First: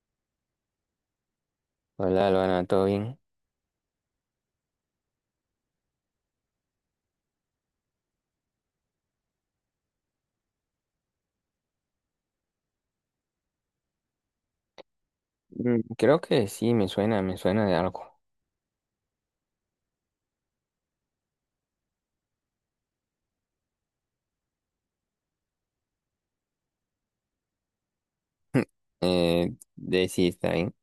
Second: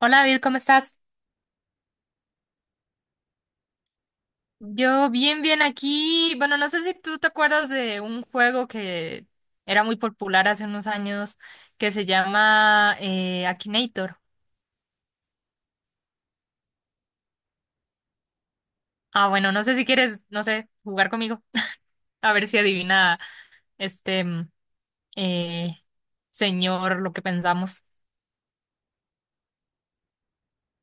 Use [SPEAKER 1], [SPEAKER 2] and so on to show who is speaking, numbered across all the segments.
[SPEAKER 1] Hola David, ¿cómo estás?
[SPEAKER 2] Hola, Luana, ¿todo bien?
[SPEAKER 1] Yo bien, bien aquí. Bueno, no sé si tú te acuerdas de un juego que era muy popular hace unos años que se llama Akinator.
[SPEAKER 2] Creo que sí, me suena de algo.
[SPEAKER 1] Ah, bueno, no sé si quieres, no sé, jugar conmigo. A ver si adivina este eh, señor lo que pensamos.
[SPEAKER 2] De sí, está bien.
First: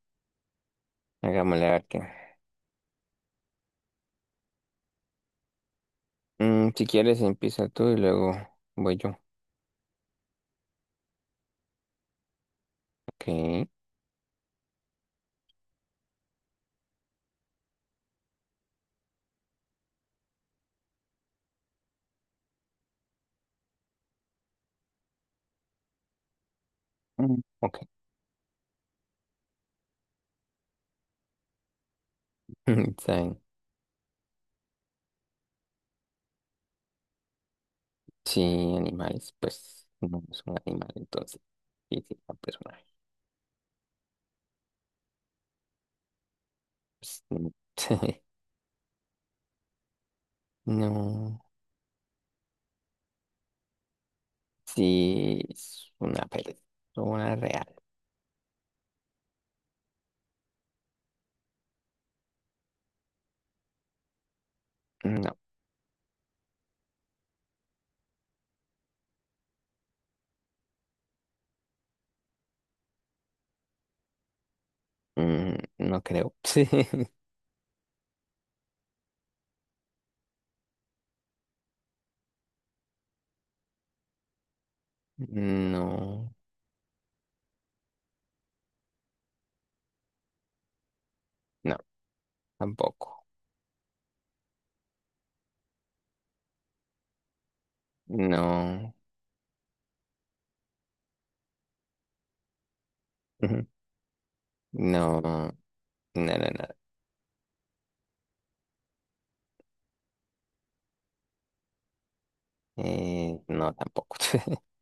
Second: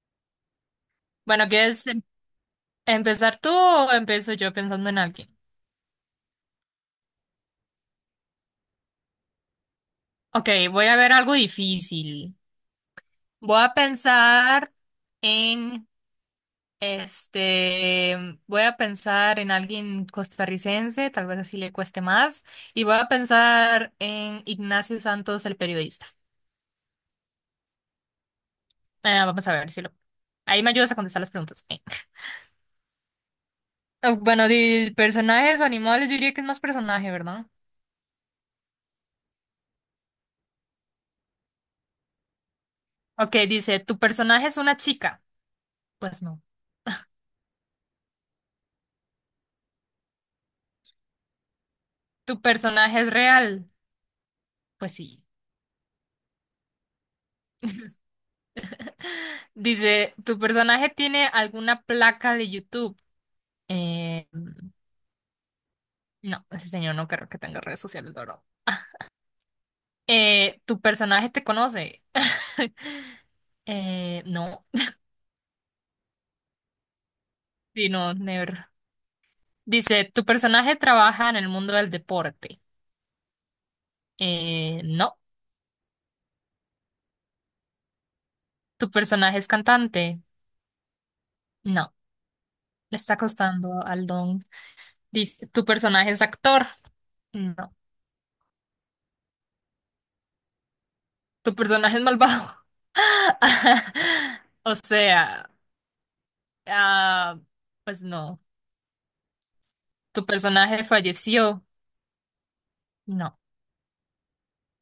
[SPEAKER 1] Bueno,
[SPEAKER 2] Hagámosle a ver
[SPEAKER 1] ¿quieres
[SPEAKER 2] qué.
[SPEAKER 1] empezar tú o empiezo yo pensando en alguien?
[SPEAKER 2] Si quieres, empieza tú y luego voy yo.
[SPEAKER 1] Ok, voy a ver algo difícil.
[SPEAKER 2] Ok.
[SPEAKER 1] Voy a pensar en... Este, voy a pensar en alguien costarricense, tal vez así le cueste más, y voy a pensar en Ignacio Santos, el periodista.
[SPEAKER 2] Mm. Ok.
[SPEAKER 1] Vamos a ver si lo... Ahí me ayudas a contestar las preguntas.
[SPEAKER 2] Está bien.
[SPEAKER 1] Ah, bueno, de personajes o animales, yo diría que es más personaje, ¿verdad?
[SPEAKER 2] Sí, animales, pues no es un animal, entonces. Sí, sí, un personaje.
[SPEAKER 1] Ok, dice, ¿tu personaje es una chica? Pues no.
[SPEAKER 2] Pues, no. No,
[SPEAKER 1] ¿Tu personaje es real? Pues sí.
[SPEAKER 2] sí, es una persona real.
[SPEAKER 1] Dice, ¿tu personaje tiene alguna placa de YouTube? Eh,
[SPEAKER 2] No,
[SPEAKER 1] no, ese señor no creo que tenga redes sociales, ¿la verdad? Tu personaje te conoce. No,
[SPEAKER 2] no creo.
[SPEAKER 1] sí, no, never. Dice, tu personaje trabaja en el mundo del deporte. No,
[SPEAKER 2] No,
[SPEAKER 1] tu personaje es cantante.
[SPEAKER 2] no,
[SPEAKER 1] No, le está
[SPEAKER 2] tampoco.
[SPEAKER 1] costando al don. Dice, tu personaje es actor. No,
[SPEAKER 2] No,
[SPEAKER 1] tu personaje es malvado.
[SPEAKER 2] ujú,
[SPEAKER 1] O
[SPEAKER 2] no,
[SPEAKER 1] sea,
[SPEAKER 2] no, no, no, no,
[SPEAKER 1] ah, pues no, tu personaje falleció. No,
[SPEAKER 2] no tampoco.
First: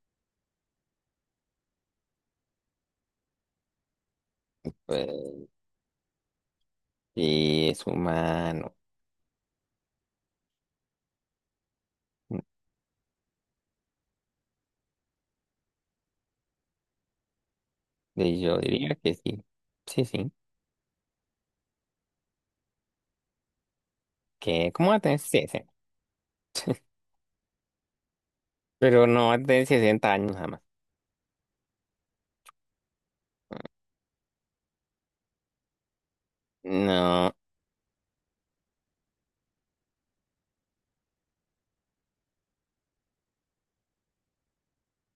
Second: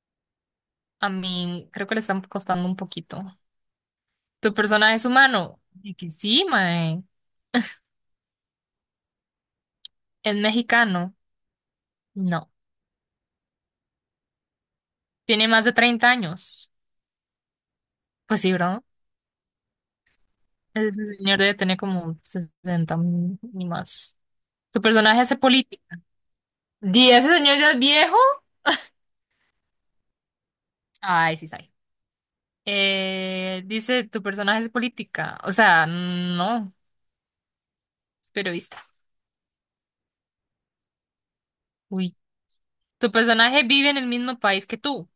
[SPEAKER 1] a mí creo que le están costando un poquito. ¿Tu personaje es
[SPEAKER 2] Pues,
[SPEAKER 1] humano? Y que sí, mae.
[SPEAKER 2] y es humano.
[SPEAKER 1] ¿Es mexicano? No. ¿Tiene más de 30 años?
[SPEAKER 2] Y
[SPEAKER 1] Pues sí,
[SPEAKER 2] yo
[SPEAKER 1] ¿verdad?
[SPEAKER 2] diría que sí, sí, sí.
[SPEAKER 1] Ese señor debe tener como 60 ni más.
[SPEAKER 2] ¿Qué?
[SPEAKER 1] ¿Tu
[SPEAKER 2] ¿Cómo va a tener
[SPEAKER 1] personaje hace
[SPEAKER 2] 60?
[SPEAKER 1] política? ¿Y ese señor ya es viejo?
[SPEAKER 2] Pero no va a tener 60 años jamás.
[SPEAKER 1] Ay, sí, sabe. Dice, ¿tu personaje es política? O sea, no,
[SPEAKER 2] No,
[SPEAKER 1] es periodista. Uy. ¿Tu personaje vive en el mismo país que tú?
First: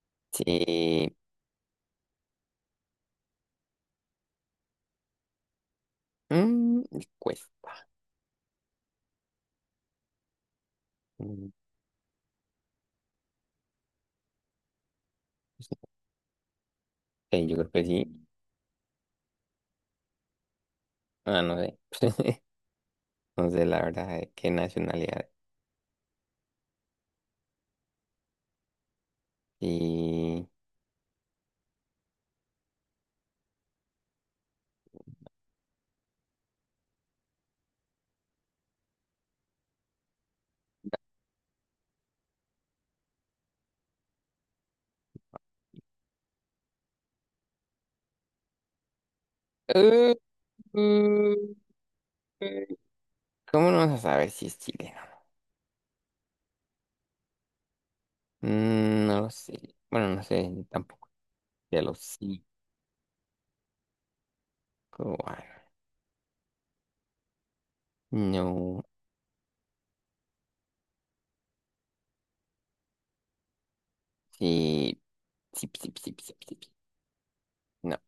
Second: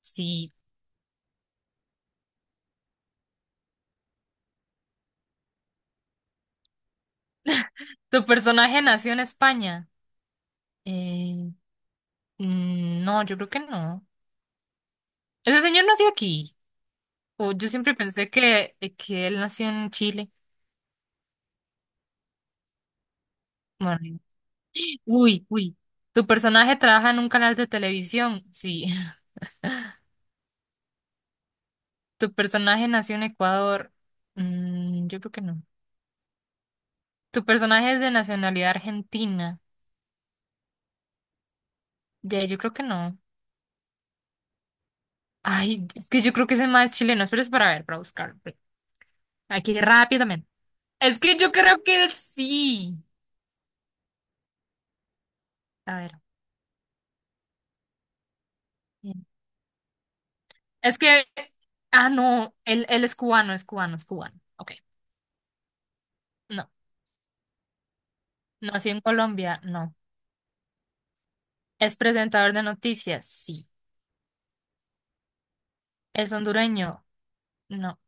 [SPEAKER 1] Sí.
[SPEAKER 2] sí, mm, cuesta.
[SPEAKER 1] ¿Tu personaje nació en España?
[SPEAKER 2] Mm,
[SPEAKER 1] Eh, no, yo creo que no. Ese señor nació aquí.
[SPEAKER 2] sí,
[SPEAKER 1] O
[SPEAKER 2] yo
[SPEAKER 1] yo
[SPEAKER 2] creo que
[SPEAKER 1] siempre
[SPEAKER 2] sí.
[SPEAKER 1] pensé que él nació en Chile.
[SPEAKER 2] Ah, no sé. No sé la verdad
[SPEAKER 1] Bueno,
[SPEAKER 2] de qué nacionalidad.
[SPEAKER 1] uy, uy. Tu personaje trabaja en un canal de televisión. Sí.
[SPEAKER 2] Y.
[SPEAKER 1] Tu personaje nació en Ecuador. Mm, yo creo que no. Tu personaje es de nacionalidad argentina. Ya, yo creo que no. Ay, es que yo creo que ese más es chileno. Esperes para ver, para buscar. Aquí
[SPEAKER 2] Uh,
[SPEAKER 1] rápidamente. Es
[SPEAKER 2] uh,
[SPEAKER 1] que yo creo que
[SPEAKER 2] uh,
[SPEAKER 1] sí.
[SPEAKER 2] ¿Cómo no vas a saber si es chileno?
[SPEAKER 1] A ver. eh,
[SPEAKER 2] No lo sé. Bueno, no sé,
[SPEAKER 1] Es
[SPEAKER 2] tampoco.
[SPEAKER 1] que.
[SPEAKER 2] Ya lo
[SPEAKER 1] Ah,
[SPEAKER 2] cinco.
[SPEAKER 1] no. Él es cubano, es cubano, es cubano. Ok.
[SPEAKER 2] Ah,
[SPEAKER 1] No.
[SPEAKER 2] no.
[SPEAKER 1] Nació en Colombia. No. ¿Es presentador de noticias? Sí.
[SPEAKER 2] Sí. Sí, sí, sí,
[SPEAKER 1] ¿Es
[SPEAKER 2] sí, sí, sí.
[SPEAKER 1] hondureño? No.
[SPEAKER 2] No,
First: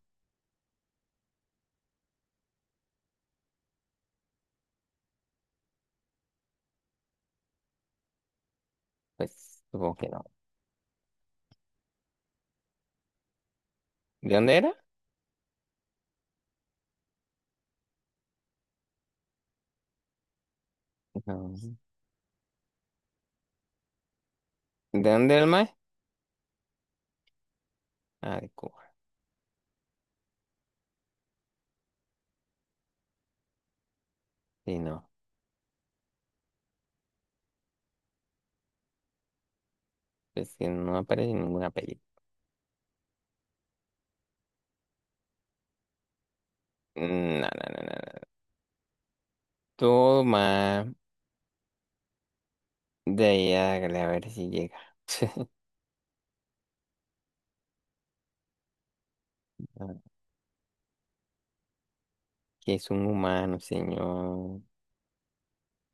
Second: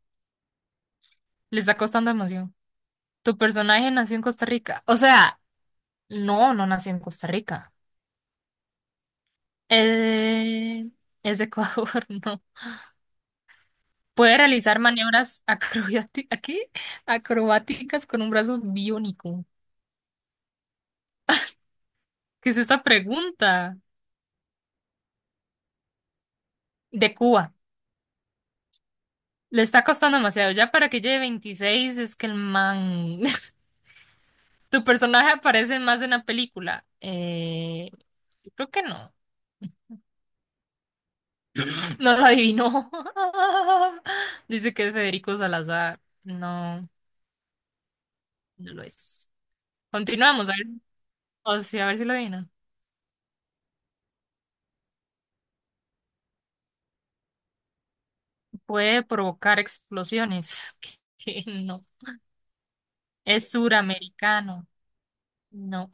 [SPEAKER 1] Le está costando emoción. ¿Tu personaje nació en Costa Rica? O sea, no, no nació en Costa Rica.
[SPEAKER 2] pues supongo que no.
[SPEAKER 1] Eh, ¿Es de Ecuador? No.
[SPEAKER 2] ¿De
[SPEAKER 1] ¿Puede
[SPEAKER 2] dónde era?
[SPEAKER 1] realizar maniobras acrobati- aquí? Acrobáticas con un brazo biónico?
[SPEAKER 2] No.
[SPEAKER 1] ¿Qué es esta pregunta?
[SPEAKER 2] ¿De dónde era el mae?
[SPEAKER 1] De Cuba.
[SPEAKER 2] Ah, de Cuba.
[SPEAKER 1] Le está costando demasiado. Ya para que lleve 26. Es que el man...
[SPEAKER 2] Sí,
[SPEAKER 1] ¿Tu
[SPEAKER 2] no.
[SPEAKER 1] personaje aparece más en la película? Yo creo que no.
[SPEAKER 2] Es que no aparece en ninguna peli.
[SPEAKER 1] No lo adivinó. Dice que es Federico Salazar. No,
[SPEAKER 2] No, no, no, no. No.
[SPEAKER 1] no lo es.
[SPEAKER 2] Toma.
[SPEAKER 1] Continuamos, a ver, o sea, a ver si lo adivina.
[SPEAKER 2] De ahí hágale a ver si llega.
[SPEAKER 1] Puede provocar
[SPEAKER 2] No,
[SPEAKER 1] explosiones. Que no.
[SPEAKER 2] que es un
[SPEAKER 1] Es
[SPEAKER 2] humano, señor.
[SPEAKER 1] suramericano. No.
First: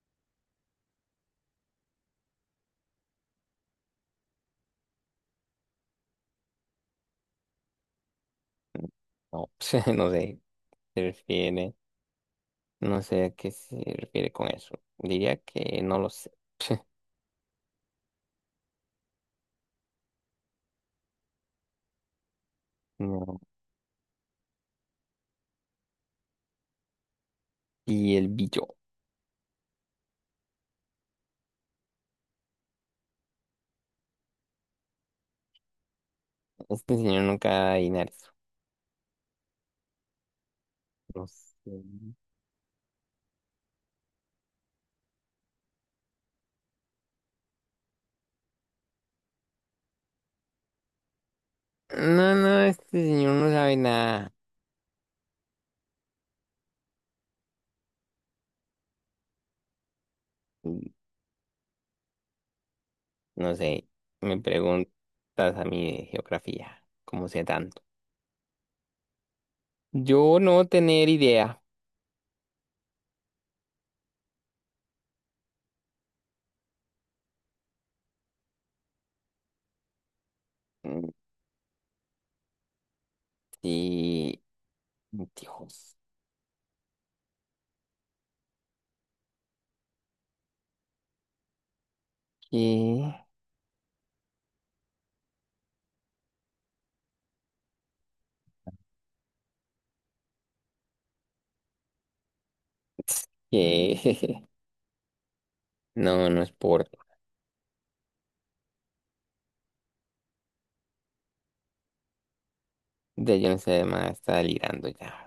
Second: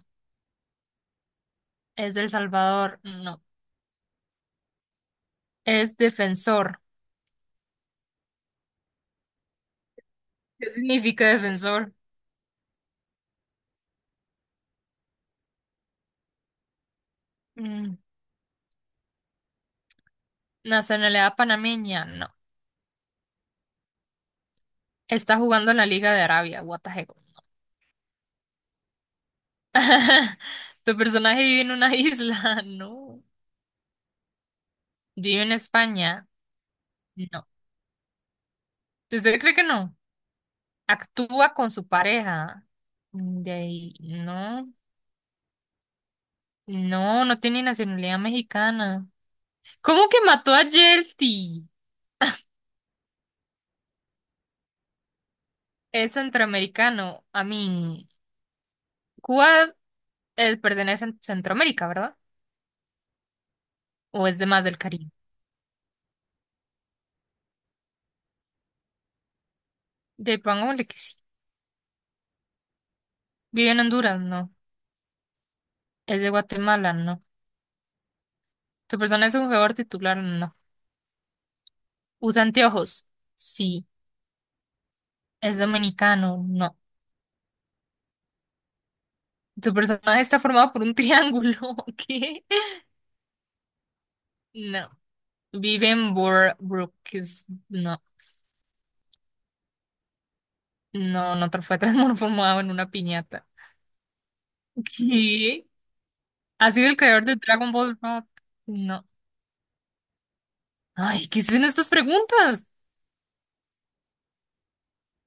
[SPEAKER 1] Es del Salvador. No. Es defensor.
[SPEAKER 2] No, no sé.
[SPEAKER 1] ¿Qué
[SPEAKER 2] Se
[SPEAKER 1] significa
[SPEAKER 2] refiere.
[SPEAKER 1] defensor?
[SPEAKER 2] No sé a qué se refiere con eso. Diría que no lo sé.
[SPEAKER 1] Mm. Nacionalidad panameña. No.
[SPEAKER 2] No.
[SPEAKER 1] Está jugando en la Liga de Arabia. What the heck.
[SPEAKER 2] Y el billo.
[SPEAKER 1] ¿Tu personaje vive en una isla? No. ¿Vive en España?
[SPEAKER 2] Este señor
[SPEAKER 1] No.
[SPEAKER 2] nunca da dinero.
[SPEAKER 1] ¿Usted cree que no?
[SPEAKER 2] No
[SPEAKER 1] Actúa con
[SPEAKER 2] sé.
[SPEAKER 1] su pareja. Mm, de ahí, no, no, no tiene nacionalidad mexicana. ¿Cómo que mató a Yelty?
[SPEAKER 2] No, no, este señor no sabe nada.
[SPEAKER 1] Es centroamericano. A mí, Cuba
[SPEAKER 2] Y
[SPEAKER 1] pertenece a Centroamérica, ¿verdad?
[SPEAKER 2] no sé.
[SPEAKER 1] ¿O
[SPEAKER 2] Me
[SPEAKER 1] es de más del
[SPEAKER 2] preguntas
[SPEAKER 1] Caribe?
[SPEAKER 2] a mí de geografía. ¿Cómo sé tanto?
[SPEAKER 1] De
[SPEAKER 2] Yo no
[SPEAKER 1] pongámosle que
[SPEAKER 2] tener
[SPEAKER 1] sí.
[SPEAKER 2] idea.
[SPEAKER 1] Vive en Honduras, no. Es de Guatemala, no. ¿Tu persona es un jugador titular? No.
[SPEAKER 2] Mm,
[SPEAKER 1] ¿Usa anteojos? Sí.
[SPEAKER 2] sí.
[SPEAKER 1] ¿Es
[SPEAKER 2] Dios.
[SPEAKER 1] dominicano? No. ¿Tu personaje está formado por un triángulo? ¿Qué?
[SPEAKER 2] ¿Qué?
[SPEAKER 1] No. Vive en Boardwalk, no, fue transformado en una piñata.
[SPEAKER 2] ¿Qué?
[SPEAKER 1] ¿Qué?
[SPEAKER 2] No, no es
[SPEAKER 1] ¿Ha sido
[SPEAKER 2] por.
[SPEAKER 1] el creador de Dragon Ball Rock? No. Ay, ¿qué son estas preguntas?
[SPEAKER 2] De yo no sé, más está delirando ya.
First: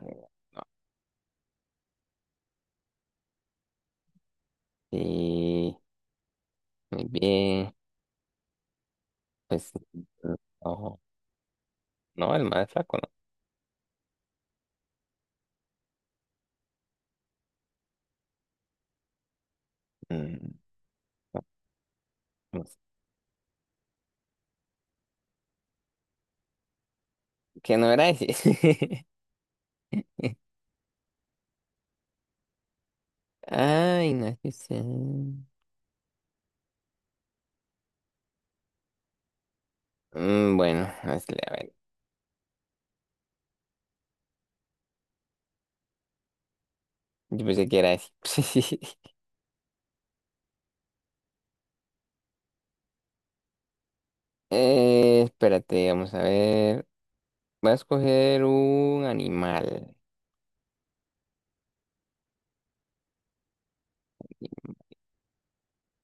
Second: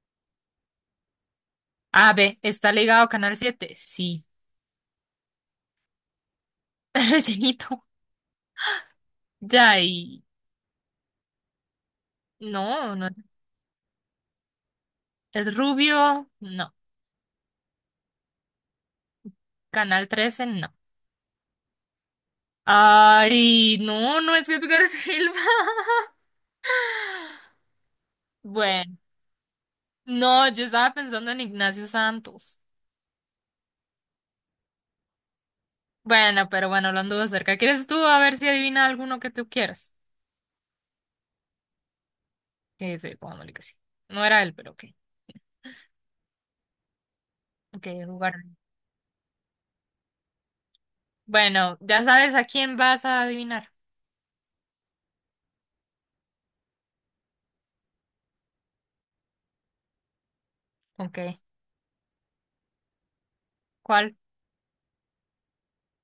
[SPEAKER 1] A, B, ¿está ligado a Canal 7? Sí.
[SPEAKER 2] Sí. Muy bien.
[SPEAKER 1] Rellenito.
[SPEAKER 2] Pues,
[SPEAKER 1] Ya,
[SPEAKER 2] mm,
[SPEAKER 1] y
[SPEAKER 2] no, no, el más flaco
[SPEAKER 1] no. ¿Es rubio? No. ¿Canal
[SPEAKER 2] no.
[SPEAKER 1] Trece.
[SPEAKER 2] Mm,
[SPEAKER 1] No.
[SPEAKER 2] no, no sé.
[SPEAKER 1] Ay, no, no es Edgar Silva.
[SPEAKER 2] Que no era ese.
[SPEAKER 1] Bueno, no, yo estaba pensando en Ignacio Santos.
[SPEAKER 2] Ay, no es que sea.
[SPEAKER 1] Bueno, pero bueno, lo anduvo cerca. ¿Quieres tú a ver si adivina alguno que tú quieras?
[SPEAKER 2] Bueno, no, es que, a ver.
[SPEAKER 1] Que sí, pongámosle que sí. No era él, pero ok.
[SPEAKER 2] Yo pensé que
[SPEAKER 1] Ok,
[SPEAKER 2] era ese.
[SPEAKER 1] jugar. Bueno, ya sabes a quién vas a adivinar.
[SPEAKER 2] Espérate, vamos a ver. Voy a escoger un animal.
[SPEAKER 1] Ok, ¿cuál?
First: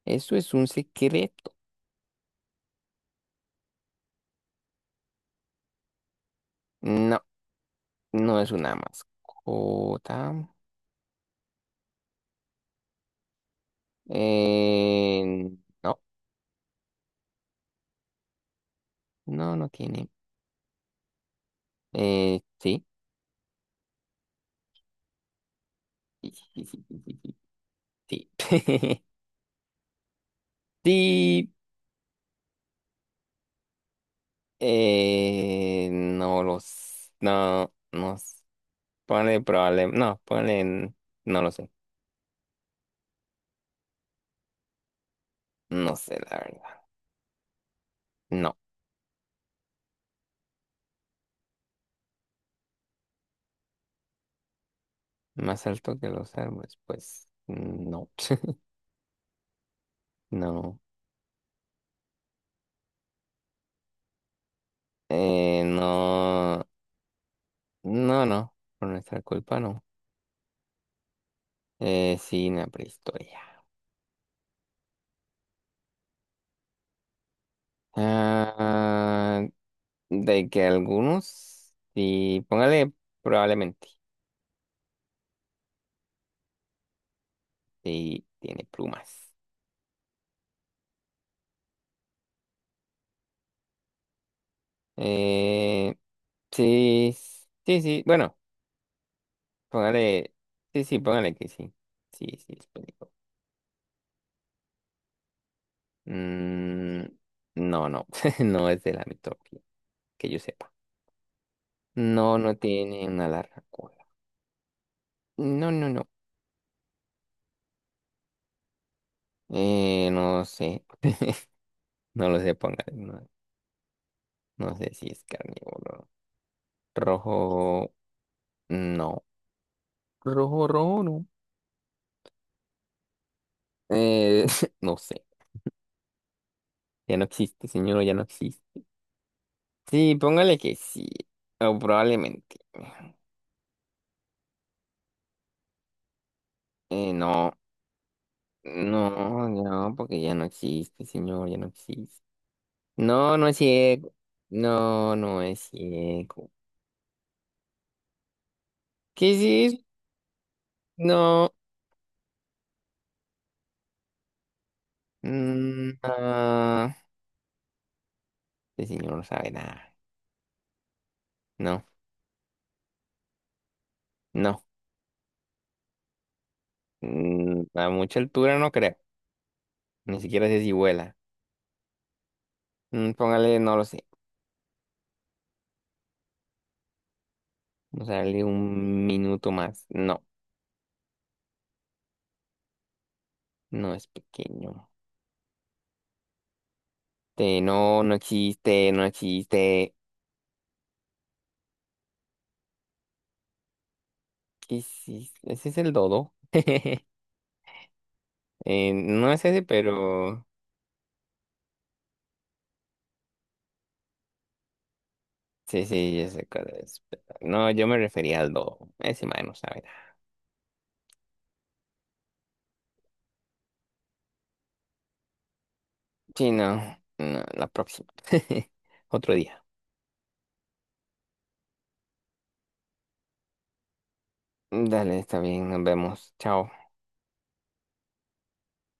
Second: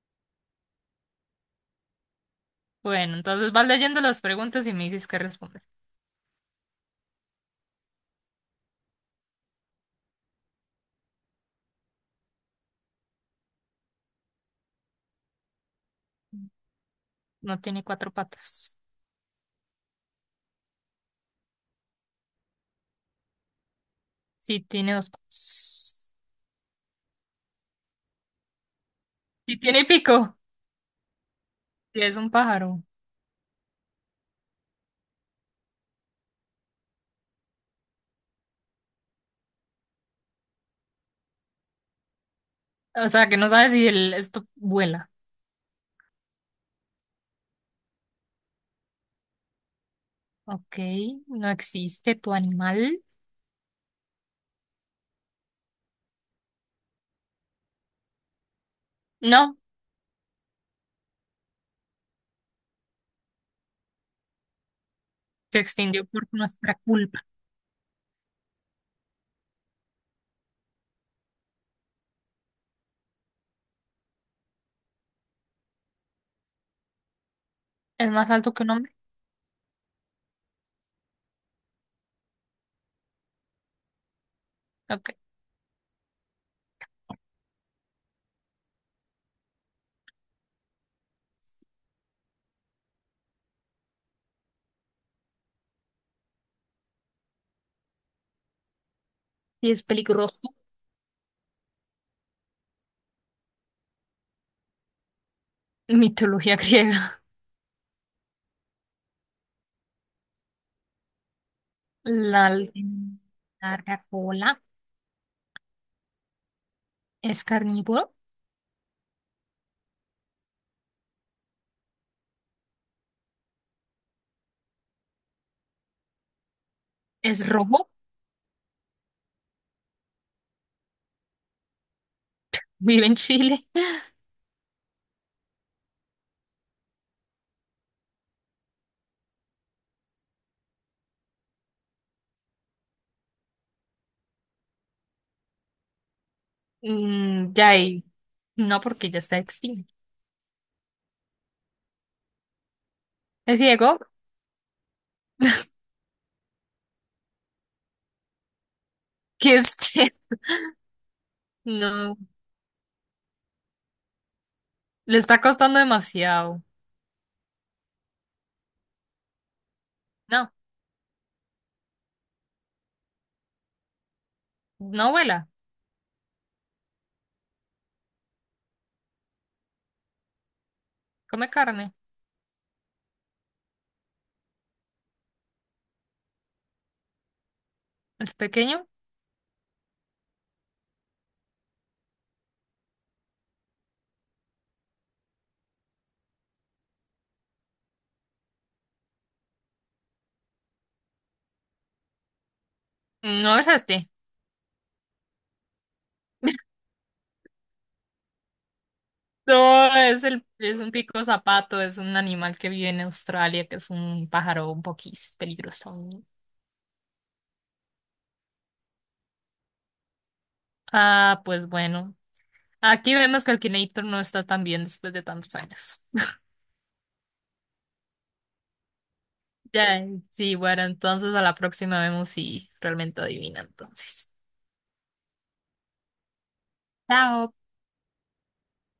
[SPEAKER 2] ¿Eso es un secreto?
[SPEAKER 1] Bueno, entonces vas leyendo las preguntas y me dices qué responder.
[SPEAKER 2] No, no es una mascota. Eh, no,
[SPEAKER 1] No tiene cuatro patas.
[SPEAKER 2] no, no tiene. Sí.
[SPEAKER 1] Sí, tiene dos patas.
[SPEAKER 2] Sí.
[SPEAKER 1] Sí, tiene pico.
[SPEAKER 2] Sí,
[SPEAKER 1] Sí, es un pájaro.
[SPEAKER 2] no los, no, no, ponle probable, no, ponle, no lo sé,
[SPEAKER 1] O sea, que no sabes si el, esto vuela.
[SPEAKER 2] no sé la verdad, no,
[SPEAKER 1] Ok, no existe tu animal.
[SPEAKER 2] más alto que los árboles, pues, no,
[SPEAKER 1] No,
[SPEAKER 2] no,
[SPEAKER 1] se extinguió por
[SPEAKER 2] no,
[SPEAKER 1] nuestra culpa.
[SPEAKER 2] no, no, por nuestra culpa no, sí, en la prehistoria,
[SPEAKER 1] ¿Es más alto que un hombre?
[SPEAKER 2] ah, de que algunos, sí, póngale probablemente,
[SPEAKER 1] Ok.
[SPEAKER 2] sí, tiene plumas, eh. Sí, sí, sí. Bueno,
[SPEAKER 1] Y es
[SPEAKER 2] póngale.
[SPEAKER 1] peligroso.
[SPEAKER 2] Sí, sí, póngale que sí. Sí, sí, es película.
[SPEAKER 1] Mitología
[SPEAKER 2] Mm,
[SPEAKER 1] griega.
[SPEAKER 2] no, no. No es de la mitología, que yo sepa. No,
[SPEAKER 1] La
[SPEAKER 2] no
[SPEAKER 1] alce-
[SPEAKER 2] tiene una larga
[SPEAKER 1] larga
[SPEAKER 2] cola.
[SPEAKER 1] cola.
[SPEAKER 2] No, no, no.
[SPEAKER 1] Es carnívoro.
[SPEAKER 2] No sé. No lo sé, póngale. No, no sé si es carnívoro.
[SPEAKER 1] Es rojo.
[SPEAKER 2] Rojo, no. Rojo, rojo, no.
[SPEAKER 1] Vive en Chile.
[SPEAKER 2] Eh, no sé. Ya no existe, señor, ya no existe. Sí, póngale que sí. O probablemente. No.
[SPEAKER 1] Mm, ya ahí. No, porque ya está
[SPEAKER 2] No,
[SPEAKER 1] extinto.
[SPEAKER 2] no, porque ya no existe, señor, ya no existe. No, no es
[SPEAKER 1] Es ciego.
[SPEAKER 2] ciego. No, no es ciego. ¿Qué
[SPEAKER 1] Que
[SPEAKER 2] es
[SPEAKER 1] es
[SPEAKER 2] eso? No.
[SPEAKER 1] no. Le está costando
[SPEAKER 2] Mm,
[SPEAKER 1] demasiado.
[SPEAKER 2] ah, este señor no sabe nada.
[SPEAKER 1] No.
[SPEAKER 2] No, no.
[SPEAKER 1] No vuela.
[SPEAKER 2] A mucha altura no creo. Ni siquiera sé si vuela.
[SPEAKER 1] Come carne.
[SPEAKER 2] Póngale, no lo sé. Vamos a
[SPEAKER 1] Es
[SPEAKER 2] darle
[SPEAKER 1] pequeño.
[SPEAKER 2] un minuto más. No, no es pequeño. Este, no, no existe, no existe.
[SPEAKER 1] No es este.
[SPEAKER 2] ¿Qué es eso? ¿Ese es el dodo? No es ese,
[SPEAKER 1] No, es el,
[SPEAKER 2] pero
[SPEAKER 1] es un pico zapato, es un animal que vive en Australia, que es un pájaro un poquís
[SPEAKER 2] sí,
[SPEAKER 1] peligroso.
[SPEAKER 2] sí, yo sé cuál es, pero no, yo me refería al lobo. Ese man no sabe nada.
[SPEAKER 1] Ah, pues bueno. Aquí vemos que Akinator no está tan bien después de tantos años.
[SPEAKER 2] Sí, no, no, la próxima. Otro día.
[SPEAKER 1] Ya, sí, bueno, entonces a la próxima vemos si realmente adivina entonces.
[SPEAKER 2] Dale, está bien, nos vemos. Chao.
[SPEAKER 1] Chao.